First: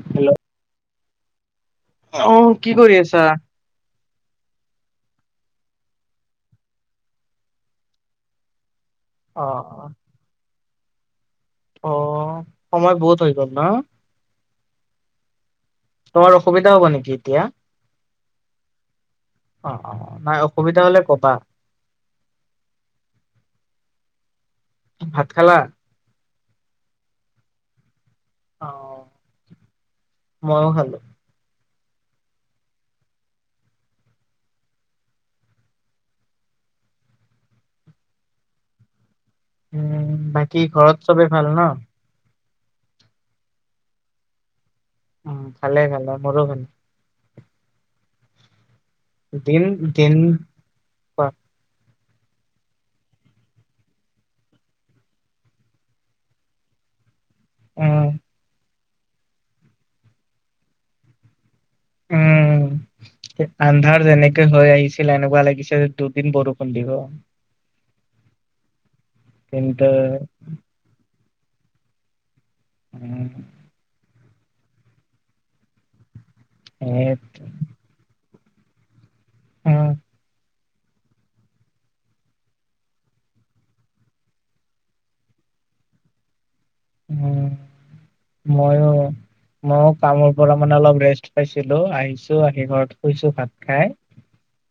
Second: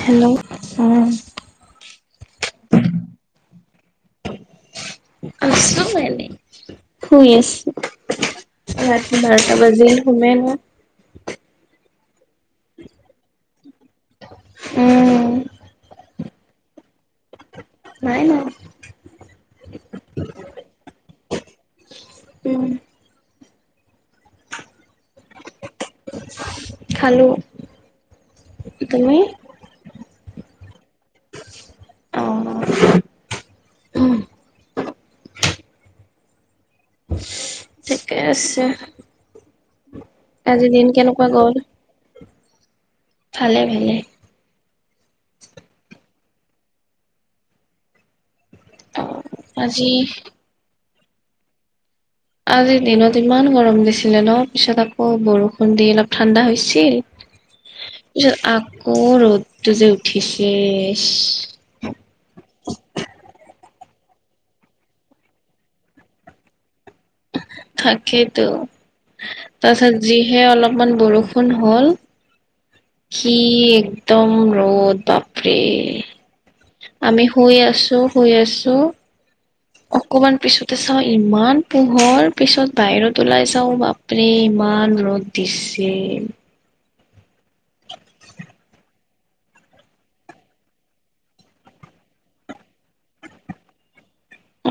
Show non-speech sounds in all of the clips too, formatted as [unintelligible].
Hello অ। আহ কি কৰি আছা? আছো এনে শুই আছো। ৰাতি বাৰৰ্তা অ', অ', বাজিল সুমেই মই। অ' সময় বহুত হৈ গ'ল না। উম। তোমাৰ অসুবিধা হ'ব নেকি এতিয়া? নাই নাই। অ' অ' নাই অসুবিধা হ'লে কবা। উম। ভাত খালা? খালোঁ। অ' মই য়ো খালো। আহ। ঠিকে আছে। উম, বাকী আজি দিন ঘৰত চবে কেনেকুৱা ভাল গ'ল, ন? ভালে ভালে। উম, খালে খালে মৰু ভাল। অ দিন আজি দিন পা আজি দিনত ইমান গৰম দিছিলে ন পিছত আকৌ বৰষুণ দি অলপ ঠাণ্ডা হৈছিল। উম, পিছত আকৌ ৰ'দটো যে উঠিছে। উম। [unintelligible] আন্ধাৰ যেনেকে হৈ আহিছিল এনেকুৱা লাগিছিল দুদিন বৰষুণ দিব। থাকেইতো কিন্তু তাৰছত যিহে অলপমান বৰষুণ হ'ল। উম, কি একদম ৰ'দ বাপৰে। এ আমি শুই আছো শুই আছো উম, অকমান পিছত ত চা ইমান পোহৰ পিছত বাহিৰত ওলাই চাও বাপৰে ইমান ৰ'দ দিছে। ছে। উম, মইয়ো। মই কামৰ পৰা মানে অলপ ৰেষ্ট পাইছিলো আহিছো আহি ঘৰত শুইছো ভাত খাই।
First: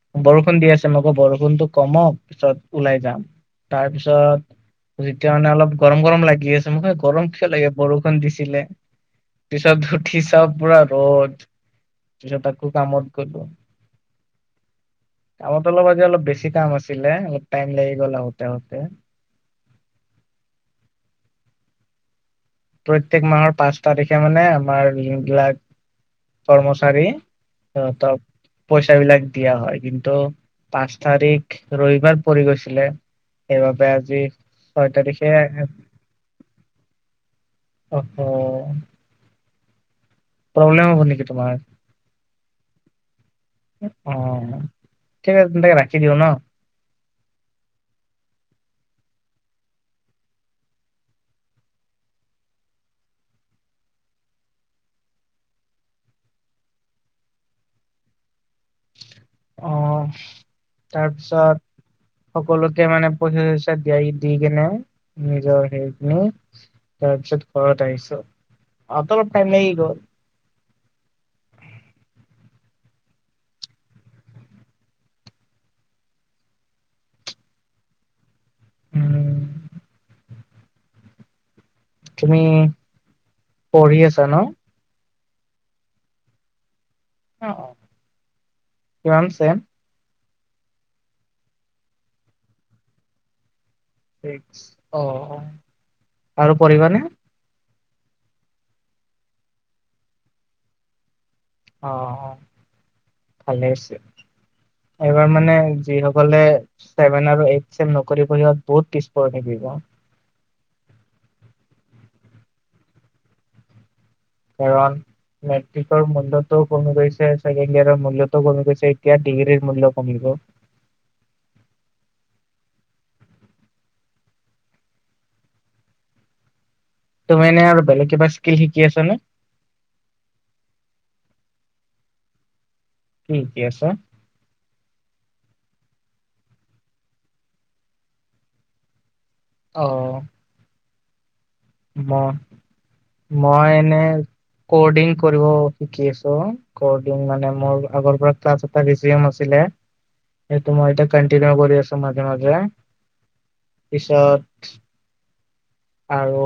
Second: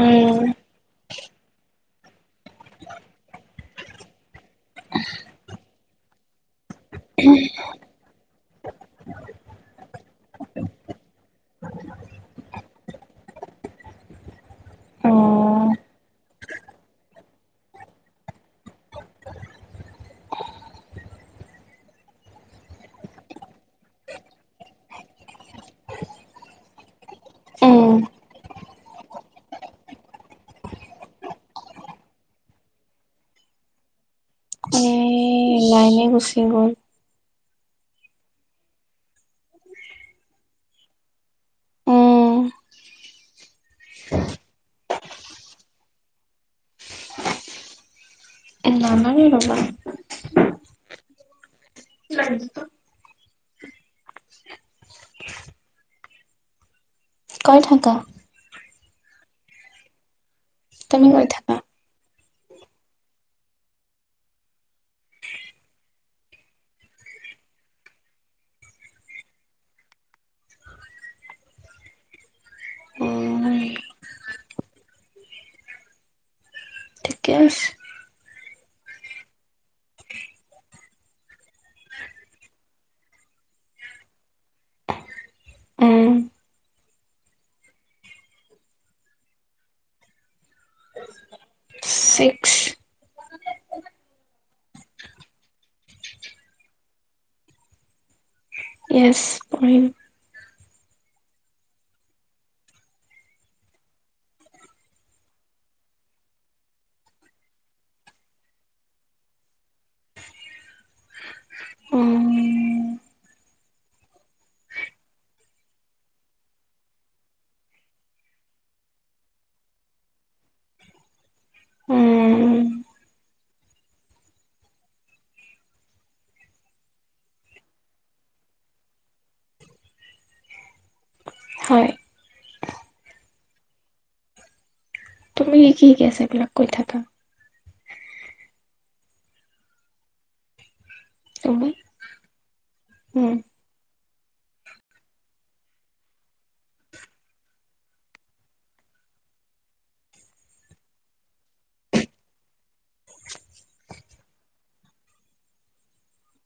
উম বৰষুণ দি আছে লগত বৰষুণতোক কমক পিছত ওলাই যাম তাৰপিছত যেতিয়া মানে অলপ গৰম গৰম লাগি আছে। মই গৰম কিয় লাগে বৰষুণ দিছিলে। পিছত উঠিছাও পুৰা ৰ'দ পিছত আকৌ কামত গলো। কামত অলপ আজি অলপ বেছি কাম আছিলে। টাইম লাগি গ'ল আহোতে আহোতে। প্ৰত্যেক মাহৰ পাঁচ তাৰিখে মানে আমাৰ যি বিলাক কৰ্মচাৰী। উম। সিহঁতক। পইচা বিলাক দিয়া হয়। কিন্তু পাঁচ তাৰিখ ৰবিবাৰ পৰি গৈছিলে। এইবাবে আজি। এ, ছয় তাৰিখে লাইনে গুচি গ'ল। অহ, হ প্ৰব্লেম হব, নেকি তোমাৰ। অ', ঠিক আছে তে, ৰাখি দিওঁ ন। নালাগে ৰ'বা। ৰ'বা। কয়, থাকা। আহ', তুমি কৈ থাকা। তাৰপিছত সকলোকে মানে পইচা-চইচা দিয়াই দি কেনে নিজৰ হেৰিখিনি তাৰপিছত তাৰ পিছত ঘৰত আহিছো, আহোত অলপ টাইম লাগি গ'ল। উম ঠিকে আছে উম', তুমি পঢ়ি আছা ন। উম অ', কিমান চেম। ছিক্স। অ', আৰু পঢ়িবা নে। ইয়েছ, পঢ়িম। অ', ভালেই হৈছে। এইবাৰ মানে যিসকলে ছেভেন আৰু এইট চম নকৰি পঢ়াত বহুত পিছপ শিকিব। উম কাৰণ মেট্ৰিকৰ মূল্যতো কমি গৈছে ছেকেণ্ড ইয়োৰৰ মূল্যতো কমি গৈছে এতিয়া ডিগ্ৰীৰ মূল্য কমি গৈছে। [inaudible] উম। তুমি এনে আৰু বেলেগ কিবা স্কিল শিকি আছ নে। হয়। কি শিকি‌, আছে। তুমি কি কি শিকি আছা, এইবিলাক কৈ থাকা। অ', তুমি মই, উম। মই এনে ক্ৰদিং কৰিব শিকি আছো, ক্ৰদিং মানে মোৰ আগৰ পৰা ক্লাছ এটা হৈছে আছিলে, মই এতিয়া কন্টিনিউ কৰি আছো মাজে মাজে। পিছত আৰু।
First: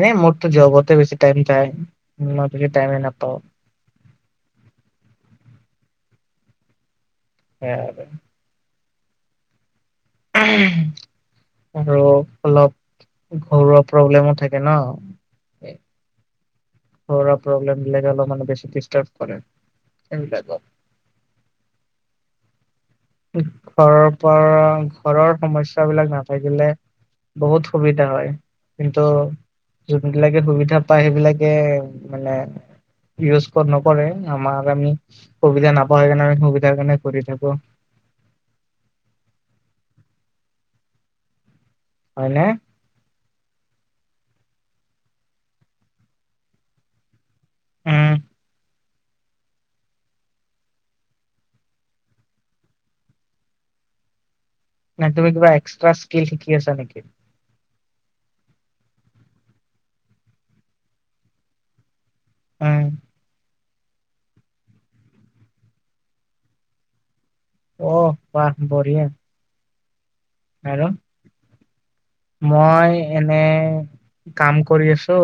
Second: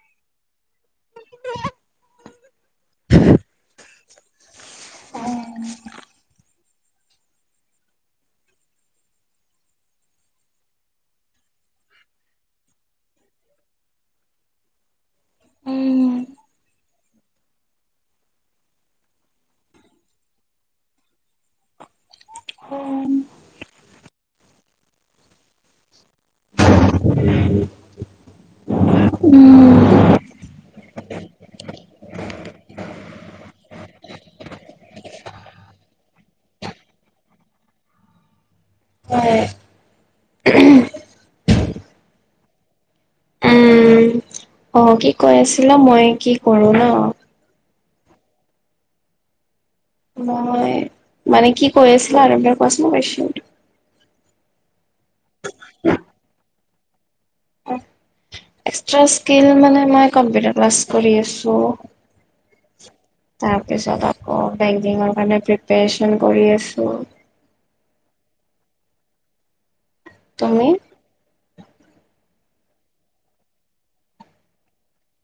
এনেই মোৰতো জবতে বেছি টাইম যায় মই বেছি টাইমে নাপাওঁ। সেয়াই আৰু। উম', আৰু অলপ ঘৰুৱা প্ৰব্লেমো থাকে ন উম ঘৰৰ, প্ৰব্লেমিল বিলাকে মানে বেছি দিচটাব কৰে এইবিলাকত। [unintelligible] ঘৰৰ পৰা ঘৰৰ সমস্্যা বিলাক নাথাকিলে। বহুত সুবিধা হয় কিন্তু। উম যবিলাকে সুবিধা পায় সেইবিলাকে মানে। ইউজ নকৰে আমাক আমি সুবিধা নাপ স কাৰণে আমি সুবিধাৰ কাৰণে কৰি থাকো। [unintelligible] হয়নে। অ', কি কৈ আছিলা মই কি কৰো ন। উম', মই মানে কি কৈ আছিলো আৰম কোৱাচোন কুয়েচনতো ন তুমি কিবা এক্সট্ৰা স্কিল শিকি আছা নেকি এস্টা স্কিল মানে মই কম্পিউটাৰ ক্লাছ কৰি আছো উম তাৰপিছত আকৌ বেংকিঙৰ কাৰণে প্ৰিপৰেচন কৰি আছো অ বাহ বঢ়িয়া তুমি আৰু মই এনে কাম কৰি আছো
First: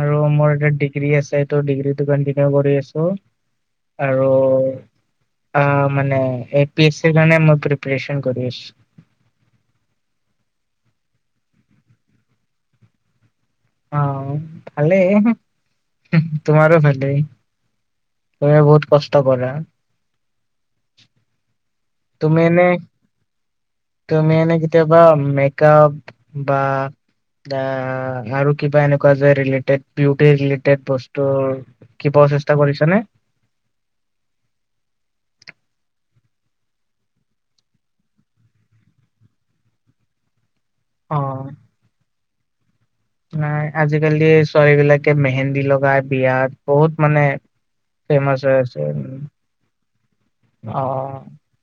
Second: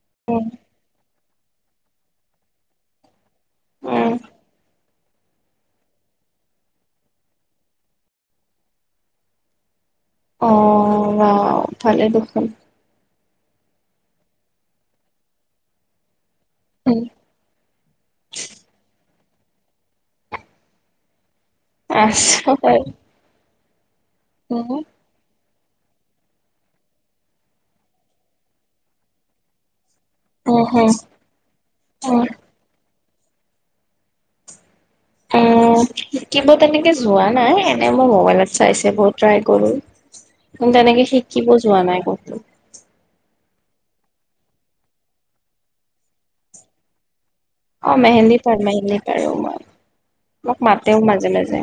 আৰু উম মোৰ এাত ডিগ্ৰী আছে ত ডিগ্ৰী টো কন্টিনিউ কৰি আছো উম। আৰু আহ মানে এ পি এছিৰ কাৰণে মই প্ৰিপচন কৰি আছো অ বাও ভালে দেখোন অ ভালেই তোমাৰো ভালেই তুমি বহুত কষ্ট কৰা তুমি আছো এনে বাৰু তুমি এনে কেতিয়াবা ম বা আৰু কিবা এনেকুৱা যে ৰিলেটেড বিউটি উম হু ৰিলেটেড বস্তু উম, কিবা চেষ্টা কৰিছা নে উ শিকিব তেনেকে যোৱা নাই এনে মই মবাইলত চাই চাই বহুত ট্ৰাই কৰো তেনেকে শিকিব যোৱা নাই কতো ন আজিকালি ছোৱালী বিলাকে মেহেন্দী লগাই বিয়াত বহুত মানে অ মেহেন্দী ফেমাচ হৈ পাৰু আছে। মেহেন্দী পাৰু মই মোক অ মাতেও মাজে মাজে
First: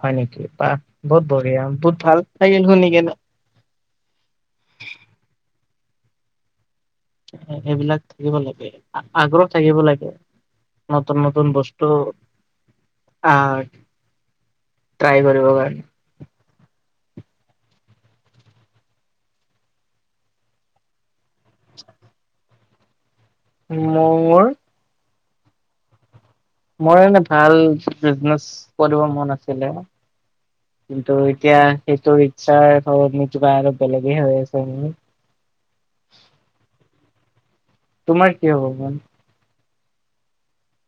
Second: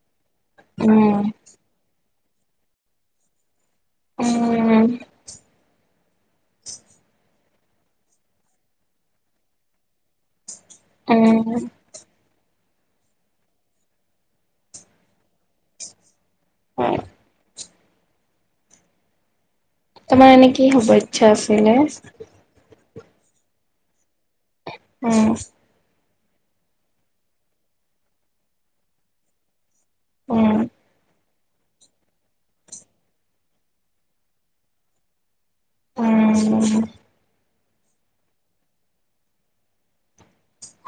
হয় নেকি বা উম। বহুত বঢ়িয়া বহুত ভাল লাগিল শুনি কিনে উম সেইবিলাক শিকিব লাগে আগ্ৰহ থাকিব লাগে নতুন উম, নতুন বস্তু আহ ট্ৰাই কৰিব কাৰণে অ তোমাৰ এনে কি হ'ব ইচ্ছা আছিলে মোৰ উম মোৰ এনে ভাল বিজনেচ কৰিব মন আছিলে উম, কিন্তু এতিয়া সেইটো ইচ্ছা আৰু বেলেগে হৈ আছে ন উম তোমাৰ কি হ'ব ম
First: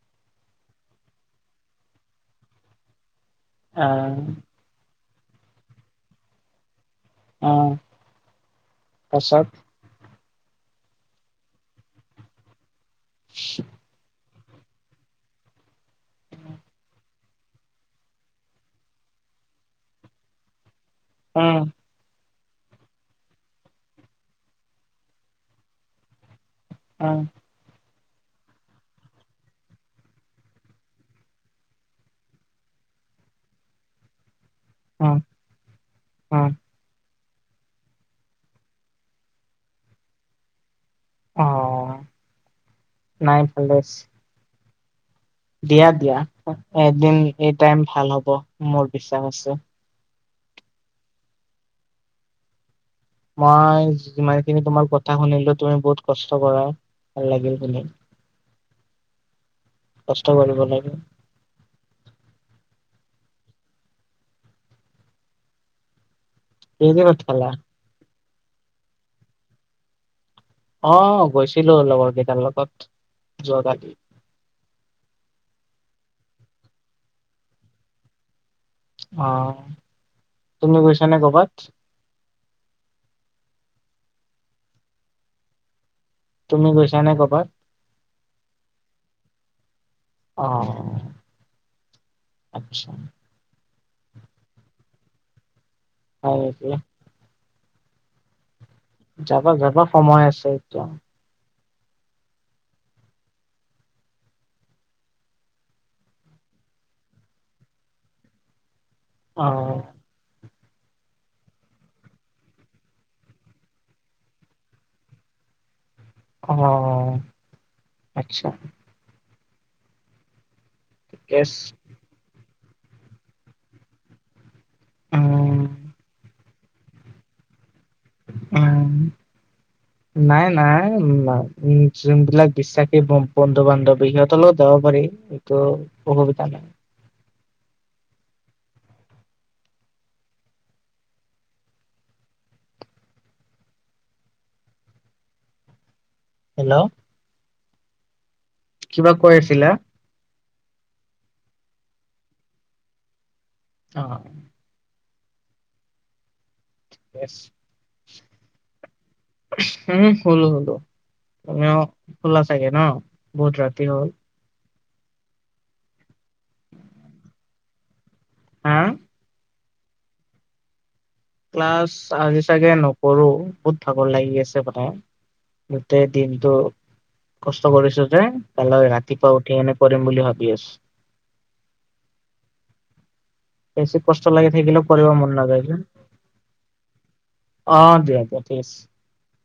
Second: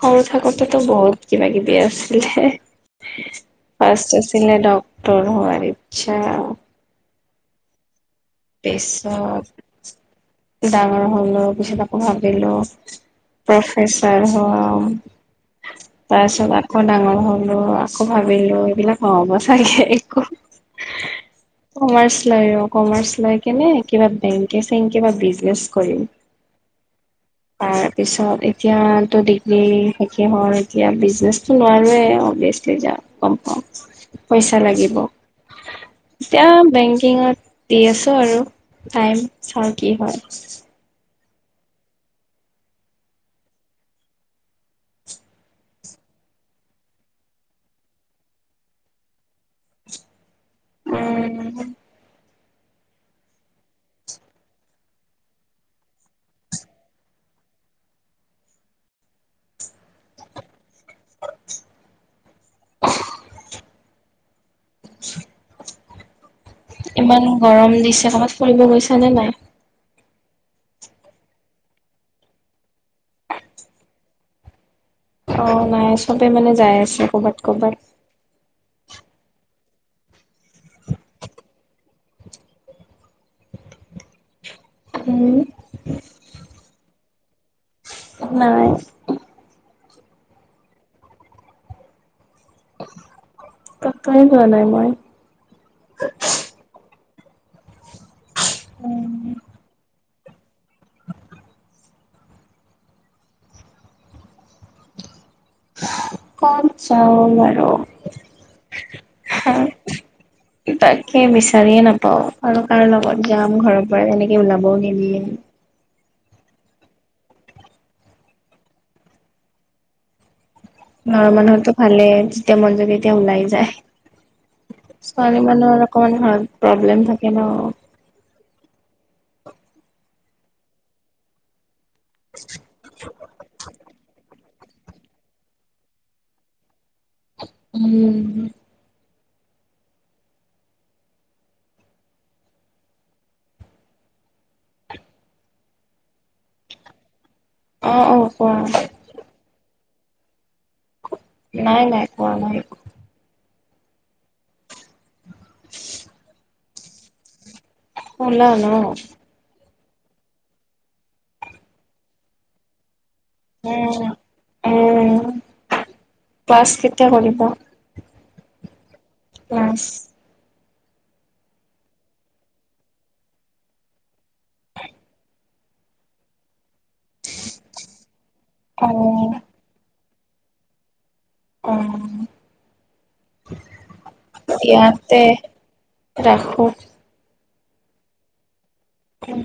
সৰু থাকোতেতো বহুত কিবা কিবি আছিলে ফাস্ট আহ আছিলে ডক্টৰ হোৱাৰ ইচ্ছা অ পিছত পাছত ডাঙৰ হলো পিছত আকৌ ভাবিলো প্ৰফেচাৰ হম তাৰ পিছত আকৌ ডাঙৰ হলো আকৌ ভাবিলো এইবিলাক হ'ব চাগি একো উম কমাৰ্চ কমাৰ্চ লয় কেনে কিবা বেংক চেংক বা বিজনেচ কৰিম উম তাৰ পিছত এতিয়াতো ডিগ্ৰী শেষেই হল এতিয়া বিজনেচটো নোৱাৰোৱে বেচ যা কম পাম পইচা লাগিব উম। উম, এতিয়া বেংকিঙত দি আছো আৰু টাইম চাওঁ কি হয় অ, নাই ভালে। দিয়া, দিয়া এদিন এই টাইম ভাল হ'ব মোৰ বিশ্বাস আছো। উম। মই যিমানখিনি তোমাৰ কথা শুনিলো তুমি বহুত কষ্ট কৰা। ভাল লাগিল ম কষ্ট কৰিব লাগে। [inaudible] [inaudible] কিহেদি ভাত ইমান খালা? গৰম দিছে কোবাত ফুৰিব গৈছ নে নাই। আহ গৈছিলো লগৰ কেইটাৰ লগত যোৱ কালি। অ, নাই চবে মানে যাই আছে কৰ'বাত, কৰ'বাত। অ, তুমি গৈছ নে কৰ'বাত। উম। তুমি গৈছা নে কৰ'ৰবাত? নাই। আহ, আচ্ছা। তাক কাৰণে যোৱা নাই, মই। হয়। যাবা, যাবা, সময় আছে এতিয়া। ক'ত, চাওঁ বাৰ অ'। তাকে বিচাৰিয়ে নাপাওঁ আৰু কাৰো লগত যাম ঘৰৰ পৰা তেনেকৈ ওলাবও নিবি আহ, আচ্ছা। ঘৰৰ ঠিকে আছে। মানুহৰো ভালেই যেতিয়া মন যোগে এতিয়া ওলাই যায়। ছোৱালী উম মানুহৰ অকমান হাৰ্ট প্ৰব্লেম থাকে ন। উ, নাই, নাই উ যোন বিলাক বিশ্বাসে বন্ধু, বান্ধৱীহত যাব পাৰি এইটো অসুবিধা নাই। উম। হেল্ল'? অ', অ'। কোৱা কিবা কৈ আছিলা? নাই, নাই কোৱা, নাই কোৱা। অ'। [inaudible] বছ শল ন উম, হ'ল, হলো এ খোলা চাগে ন বহুত ৰাতি হ'ল। উম উম, ক্লাছ কেতিয়া কৰিব। হা? ক্লাছ ক্লাছ আজি চাগে নকৰো বহুত ভাগৰ লাগি আছে মানে। গোটেই দিনটো। কষ্ট কৰিছো যে অ তালৈ ৰাতিপুৱা উঠি এনে কৰিম বুলি ভাবি আছো। [inaudible] অ বেছি কষ্ট লাগি থাকিলেও কৰিব মন নযায় যে। অহ অ, দিয়া, দিয়া ঠিক আছে। উম।